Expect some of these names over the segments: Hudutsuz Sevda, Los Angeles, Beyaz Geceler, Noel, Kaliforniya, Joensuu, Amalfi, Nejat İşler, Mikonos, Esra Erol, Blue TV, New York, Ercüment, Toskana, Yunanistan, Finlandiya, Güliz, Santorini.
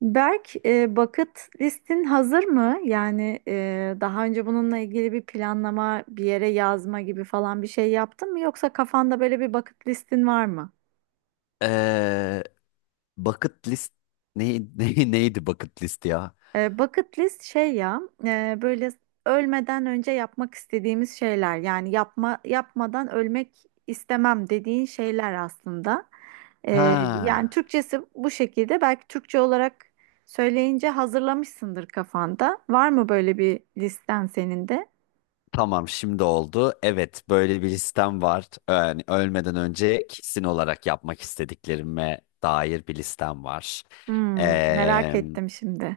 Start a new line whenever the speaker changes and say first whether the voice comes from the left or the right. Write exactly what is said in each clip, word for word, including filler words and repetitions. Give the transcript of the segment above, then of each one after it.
right: Berk, e, bucket listin hazır mı? Yani e, daha önce bununla ilgili bir planlama, bir yere yazma gibi falan bir şey yaptın mı? Yoksa kafanda böyle bir bucket listin var mı?
left: Ee, bucket list ne, ne, neydi bucket list ya?
right: E, bucket list şey ya, e, böyle ölmeden önce yapmak istediğimiz şeyler. Yani yapma yapmadan ölmek istemem dediğin şeyler aslında. E, yani
left: Ha,
right: Türkçesi bu şekilde. Belki Türkçe olarak söyleyince hazırlamışsındır kafanda. Var mı böyle bir listen senin de?
left: tamam şimdi oldu. Evet böyle bir listem var. Yani ölmeden önce kesin olarak yapmak istediklerime dair bir listem var.
right: Hmm, merak
left: Ee,
right: ettim şimdi.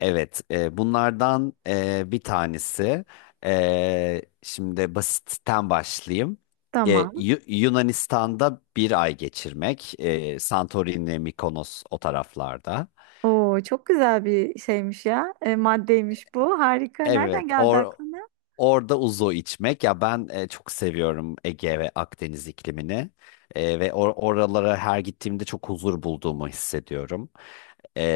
left: evet e, bunlardan e, bir tanesi. E, şimdi basitten başlayayım. E,
right: Tamam.
left: Yu- Yunanistan'da bir ay geçirmek. E, Santorini, Mikonos o taraflarda.
right: Oo, çok güzel bir şeymiş ya. E, maddeymiş bu. Harika. Nereden
left: Evet,
right: geldi
left: or
right: aklına?
left: orada uzo içmek ya, ben e, çok seviyorum Ege ve Akdeniz iklimini. E, ve or- oralara her gittiğimde çok huzur bulduğumu hissediyorum. E,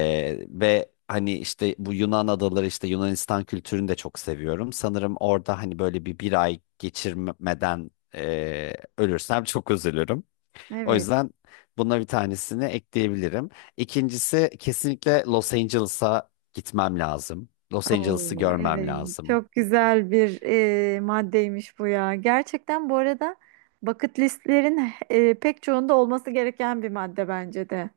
left: Ve hani işte bu Yunan adaları, işte Yunanistan kültürünü de çok seviyorum. Sanırım orada hani böyle bir bir ay geçirmeden e, ölürsem çok üzülürüm. O
right: Evet.
left: yüzden buna bir tanesini ekleyebilirim. İkincisi kesinlikle Los Angeles'a gitmem lazım. Los Angeles'ı
right: Oo,
left: görmem
right: evet.
left: lazım.
right: Çok güzel bir e, maddeymiş bu ya. Gerçekten bu arada bucket listlerin e, pek çoğunda olması gereken bir madde bence de.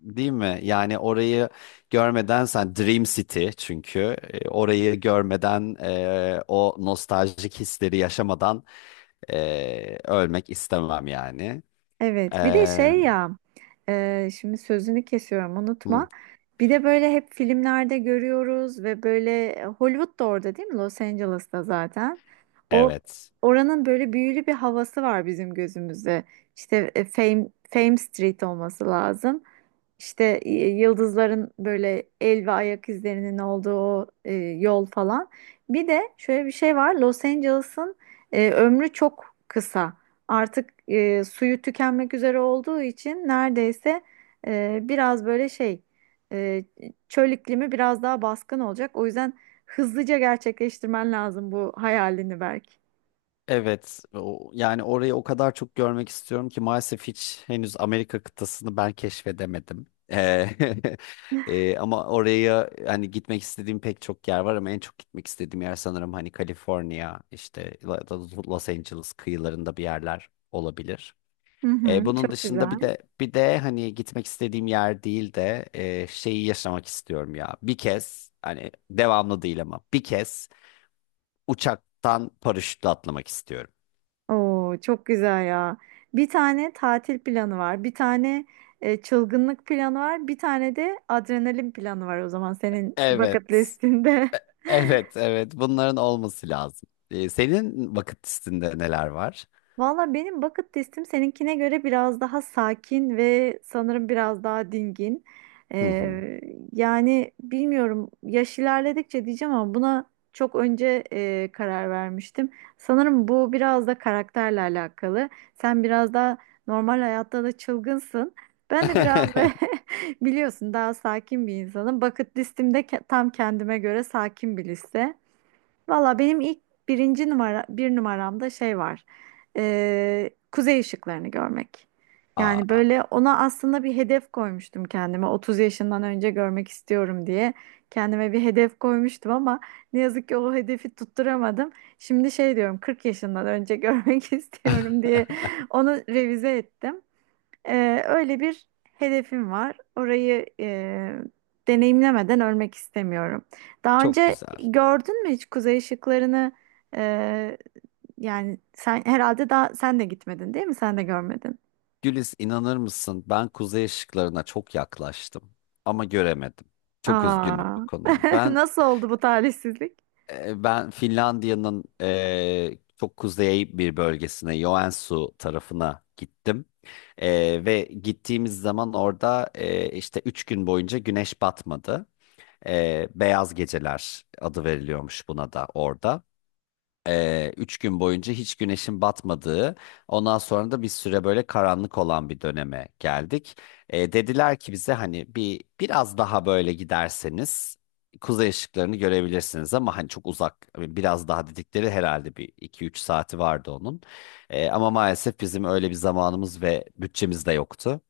left: Değil mi? Yani orayı görmeden, sen Dream City çünkü e, orayı görmeden, e, o nostaljik hisleri yaşamadan e, ölmek istemem yani. E,
right: Evet, bir de şey ya, e, şimdi sözünü kesiyorum,
left: hı,
right: unutma. Bir de böyle hep filmlerde görüyoruz ve böyle Hollywood da orada değil mi? Los Angeles'ta zaten. O
left: evet.
right: oranın böyle büyülü bir havası var bizim gözümüzde. İşte e, Fame Fame Street olması lazım. İşte e, yıldızların böyle el ve ayak izlerinin olduğu o, e, yol falan. Bir de şöyle bir şey var. Los Angeles'ın e, ömrü çok kısa artık e, suyu tükenmek üzere olduğu için neredeyse e, biraz böyle şey e, çöl iklimi biraz daha baskın olacak. O yüzden hızlıca gerçekleştirmen lazım bu hayalini Berk.
left: Evet, o, yani orayı o kadar çok görmek istiyorum ki, maalesef hiç henüz Amerika kıtasını ben keşfedemedim. Ee, e, ama oraya hani gitmek istediğim pek çok yer var, ama en çok gitmek istediğim yer sanırım hani Kaliforniya, işte La- La- Los Angeles kıyılarında bir yerler olabilir.
right: Hı
left: Ee,
right: hı,
left: bunun
right: çok
left: dışında bir
right: güzel.
left: de bir de hani gitmek istediğim yer değil de e, şeyi yaşamak istiyorum ya. Bir kez, hani devamlı değil ama bir kez uçaktan paraşütle atlamak istiyorum.
right: Oo, çok güzel ya. Bir tane tatil planı var, bir tane e, çılgınlık planı var, bir tane de adrenalin planı var o zaman senin
left: Evet.
right: bucket listinde.
left: Evet, evet. Bunların olması lazım. Ee, senin vakit listinde neler var?
right: Valla benim bucket listim seninkine göre biraz daha sakin ve sanırım biraz daha dingin.
left: Hı hı.
right: Ee, yani bilmiyorum yaş ilerledikçe diyeceğim ama buna çok önce e, karar vermiştim. Sanırım bu biraz da karakterle alakalı. Sen biraz daha normal hayatta da çılgınsın. Ben de biraz ve biliyorsun daha sakin bir insanım. Bucket listim de ke- tam kendime göre sakin bir liste. Valla benim ilk birinci numara bir numaramda şey var. Ee, kuzey ışıklarını görmek. Yani
left: Aa,
right: böyle ona aslında bir hedef koymuştum kendime. otuz yaşından önce görmek istiyorum diye kendime bir hedef koymuştum ama ne yazık ki o hedefi tutturamadım. Şimdi şey diyorum kırk yaşından önce görmek istiyorum diye onu revize ettim. Ee, öyle bir hedefim var. Orayı e, deneyimlemeden ölmek istemiyorum. Daha
left: çok
right: önce
left: güzel.
right: gördün mü hiç kuzey ışıklarını? E, yani sen herhalde daha sen de gitmedin değil mi? Sen de görmedin.
left: Güliz, inanır mısın? Ben kuzey ışıklarına çok yaklaştım ama göremedim. Çok üzgünüm
right: Aa,
left: bu konuyla. Ben
right: nasıl oldu bu talihsizlik?
left: e, ben Finlandiya'nın e, çok kuzey bir bölgesine, Joensuu tarafına gittim. E, ve gittiğimiz zaman orada e, işte üç gün boyunca güneş batmadı. Ee, Beyaz Geceler adı veriliyormuş buna da orada. Ee, üç gün boyunca hiç güneşin batmadığı, ondan sonra da bir süre böyle karanlık olan bir döneme geldik. Ee, dediler ki bize, hani bir biraz daha böyle giderseniz kuzey ışıklarını görebilirsiniz, ama hani çok uzak, biraz daha dedikleri herhalde bir iki üç saati vardı onun. Ee, ama maalesef bizim öyle bir zamanımız ve bütçemiz de yoktu.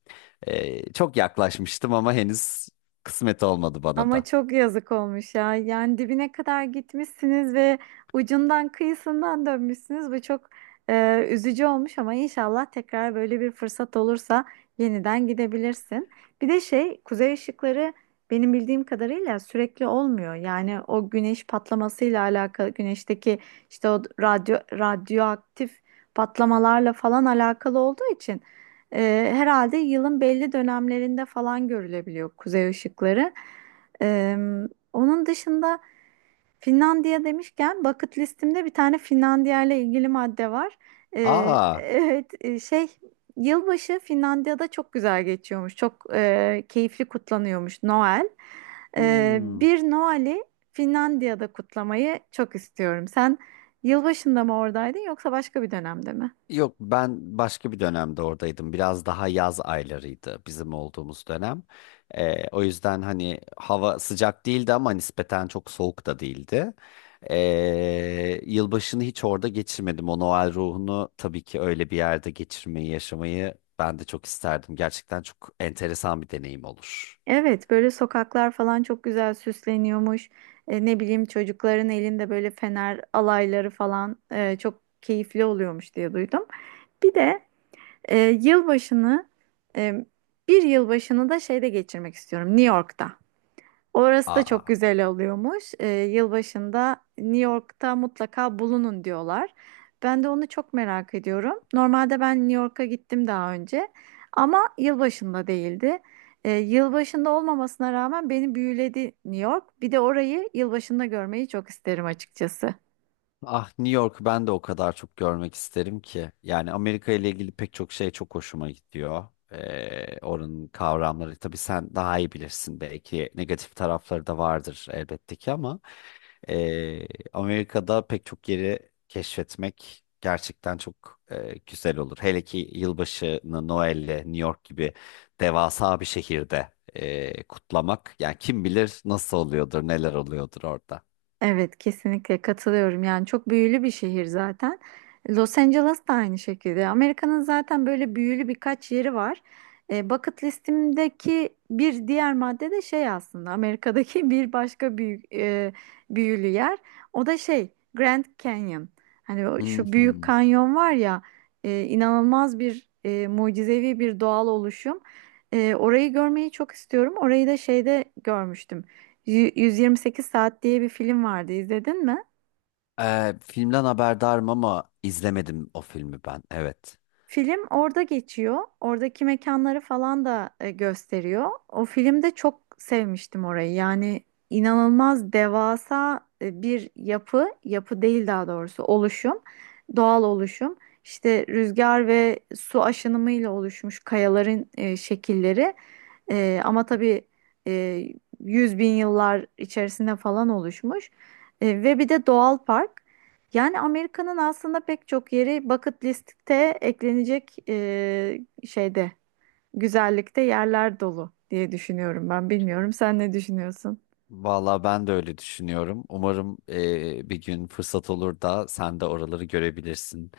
left: Ee, çok yaklaşmıştım ama henüz kısmet olmadı bana
right: Ama
left: da.
right: çok yazık olmuş ya. Yani dibine kadar gitmişsiniz ve ucundan kıyısından dönmüşsünüz. Bu çok e, üzücü olmuş ama inşallah tekrar böyle bir fırsat olursa yeniden gidebilirsin. Bir de şey, kuzey ışıkları benim bildiğim kadarıyla sürekli olmuyor. Yani o güneş patlamasıyla alakalı, güneşteki işte o radyo radyoaktif patlamalarla falan alakalı olduğu için e, herhalde yılın belli dönemlerinde falan görülebiliyor kuzey ışıkları. Ee, onun dışında Finlandiya demişken bucket listimde bir tane Finlandiya ile ilgili madde var. Ee,
left: Aa.
right: evet e, şey yılbaşı Finlandiya'da çok güzel geçiyormuş. Çok e, keyifli kutlanıyormuş Noel. Ee,
left: Hmm.
right: bir Noel'i Finlandiya'da kutlamayı çok istiyorum. Sen yılbaşında mı oradaydın yoksa başka bir dönemde mi?
left: Yok, ben başka bir dönemde oradaydım. Biraz daha yaz aylarıydı bizim olduğumuz dönem. Ee, o yüzden hani hava sıcak değildi ama nispeten çok soğuk da değildi. Ee, yılbaşını hiç orada geçirmedim. O Noel ruhunu tabii ki öyle bir yerde geçirmeyi, yaşamayı ben de çok isterdim. Gerçekten çok enteresan bir deneyim olur.
right: Evet, böyle sokaklar falan çok güzel süsleniyormuş. E, ne bileyim çocukların elinde böyle fener alayları falan e, çok keyifli oluyormuş diye duydum. Bir de e, yılbaşını e, bir yılbaşını da şeyde geçirmek istiyorum, New York'ta. Orası da çok
left: Aa.
right: güzel oluyormuş. Ee, yılbaşında New York'ta mutlaka bulunun diyorlar. Ben de onu çok merak ediyorum. Normalde ben New York'a gittim daha önce ama yılbaşında değildi. Ee, yılbaşında olmamasına rağmen beni büyüledi New York. Bir de orayı yılbaşında görmeyi çok isterim açıkçası.
left: Ah, New York'u ben de o kadar çok görmek isterim ki. Yani Amerika ile ilgili pek çok şey çok hoşuma gidiyor. Ee, oranın kavramları tabii sen daha iyi bilirsin, belki negatif tarafları da vardır elbette ki, ama ee, Amerika'da pek çok yeri keşfetmek gerçekten çok ee, güzel olur. Hele ki yılbaşını Noel'le, New York gibi devasa bir şehirde ee, kutlamak, yani kim bilir nasıl oluyordur, neler oluyordur orada.
right: Evet, kesinlikle katılıyorum. Yani çok büyülü bir şehir zaten. Los Angeles da aynı şekilde. Amerika'nın zaten böyle büyülü birkaç yeri var. E, bucket listimdeki bir diğer madde de şey aslında Amerika'daki bir başka büyük e, büyülü yer. O da şey Grand Canyon. Hani o,
left: Hı
right: şu büyük
left: hı.
right: kanyon var ya e, inanılmaz bir e, mucizevi bir doğal oluşum. E, orayı görmeyi çok istiyorum. Orayı da şeyde görmüştüm. Yü- yüz yirmi sekiz Saat diye bir film vardı izledin mi?
left: Ee, filmden haberdarım ama izlemedim o filmi ben. Evet.
right: Film orada geçiyor. Oradaki mekanları falan da e, gösteriyor. O filmde çok sevmiştim orayı. Yani inanılmaz devasa e, bir yapı, yapı değil daha doğrusu oluşum, doğal oluşum. İşte rüzgar ve su aşınımıyla oluşmuş kayaların e, şekilleri. E, ama tabii e, yüz bin yıllar içerisinde falan oluşmuş. E, ve bir de doğal park. Yani Amerika'nın aslında pek çok yeri bucket listte eklenecek e, şeyde, güzellikte yerler dolu diye düşünüyorum ben. Bilmiyorum sen ne düşünüyorsun?
left: Vallahi ben de öyle düşünüyorum. Umarım e, bir gün fırsat olur da sen de oraları görebilirsin.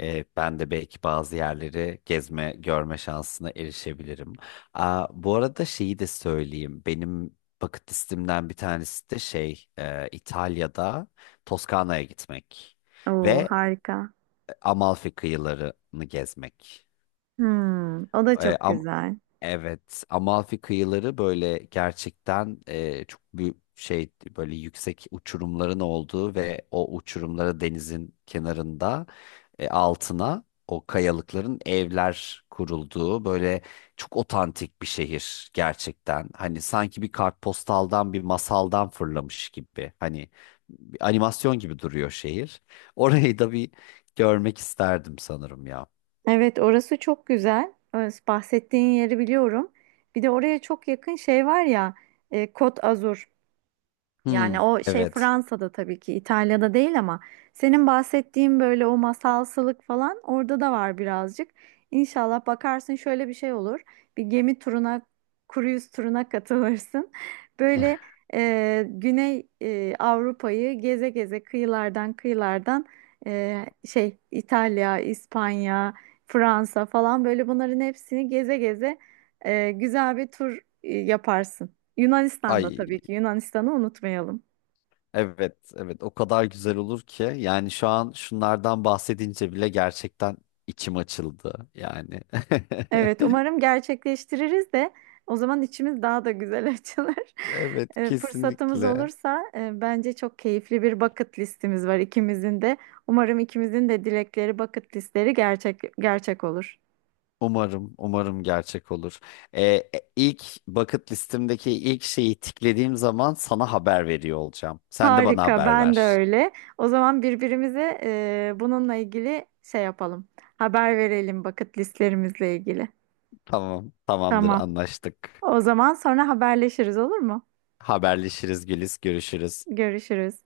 left: E, ben de belki bazı yerleri gezme, görme şansına erişebilirim. Aa, bu arada şeyi de söyleyeyim. Benim bucket listemden bir tanesi de şey, e, İtalya'da Toskana'ya gitmek
right: Oo
left: ve
right: harika.
left: Amalfi kıyılarını gezmek.
right: Hmm, o da
left: E,
right: çok
left: am
right: güzel.
left: Evet, Amalfi kıyıları böyle gerçekten e, çok büyük şey, böyle yüksek uçurumların olduğu ve o uçurumlara, denizin kenarında e, altına o kayalıkların evler kurulduğu, böyle çok otantik bir şehir gerçekten. Hani sanki bir kartpostaldan, bir masaldan fırlamış gibi. Hani bir animasyon gibi duruyor şehir. Orayı da bir görmek isterdim sanırım ya.
right: Evet orası çok güzel. Orası bahsettiğin yeri biliyorum. Bir de oraya çok yakın şey var ya, e, Côte Azur.
left: Hmm,
right: Yani o şey
left: evet.
right: Fransa'da tabii ki İtalya'da değil ama senin bahsettiğin böyle o masalsılık falan orada da var birazcık. İnşallah bakarsın şöyle bir şey olur. Bir gemi turuna, cruise turuna katılırsın. Böyle e, Güney e, Avrupa'yı geze geze kıyılardan kıyılardan e, şey İtalya, İspanya, Fransa falan böyle bunların hepsini geze geze e, güzel bir tur e, yaparsın. Yunanistan'da
left: Ay
right: tabii ki Yunanistan'ı unutmayalım.
left: Evet, evet, o kadar güzel olur ki, yani şu an şunlardan bahsedince bile gerçekten içim açıldı yani.
right: Evet, umarım gerçekleştiririz de o zaman içimiz daha da güzel açılır.
left: Evet,
right: E, fırsatımız
left: kesinlikle.
right: olursa e, bence çok keyifli bir bucket listimiz var ikimizin de. Umarım ikimizin de dilekleri, bucket listleri gerçek gerçek olur.
left: Umarım, umarım gerçek olur. Ee, e, ilk bucket listemdeki ilk şeyi tiklediğim zaman sana haber veriyor olacağım. Sen de bana
right: Harika,
left: haber
right: ben de
left: ver.
right: öyle. O zaman birbirimize e, bununla ilgili şey yapalım. Haber verelim bucket listlerimizle ilgili.
left: Tamam, tamamdır,
right: Tamam.
left: anlaştık.
right: O zaman sonra haberleşiriz olur mu?
left: Haberleşiriz, Güliz, görüşürüz.
right: Görüşürüz.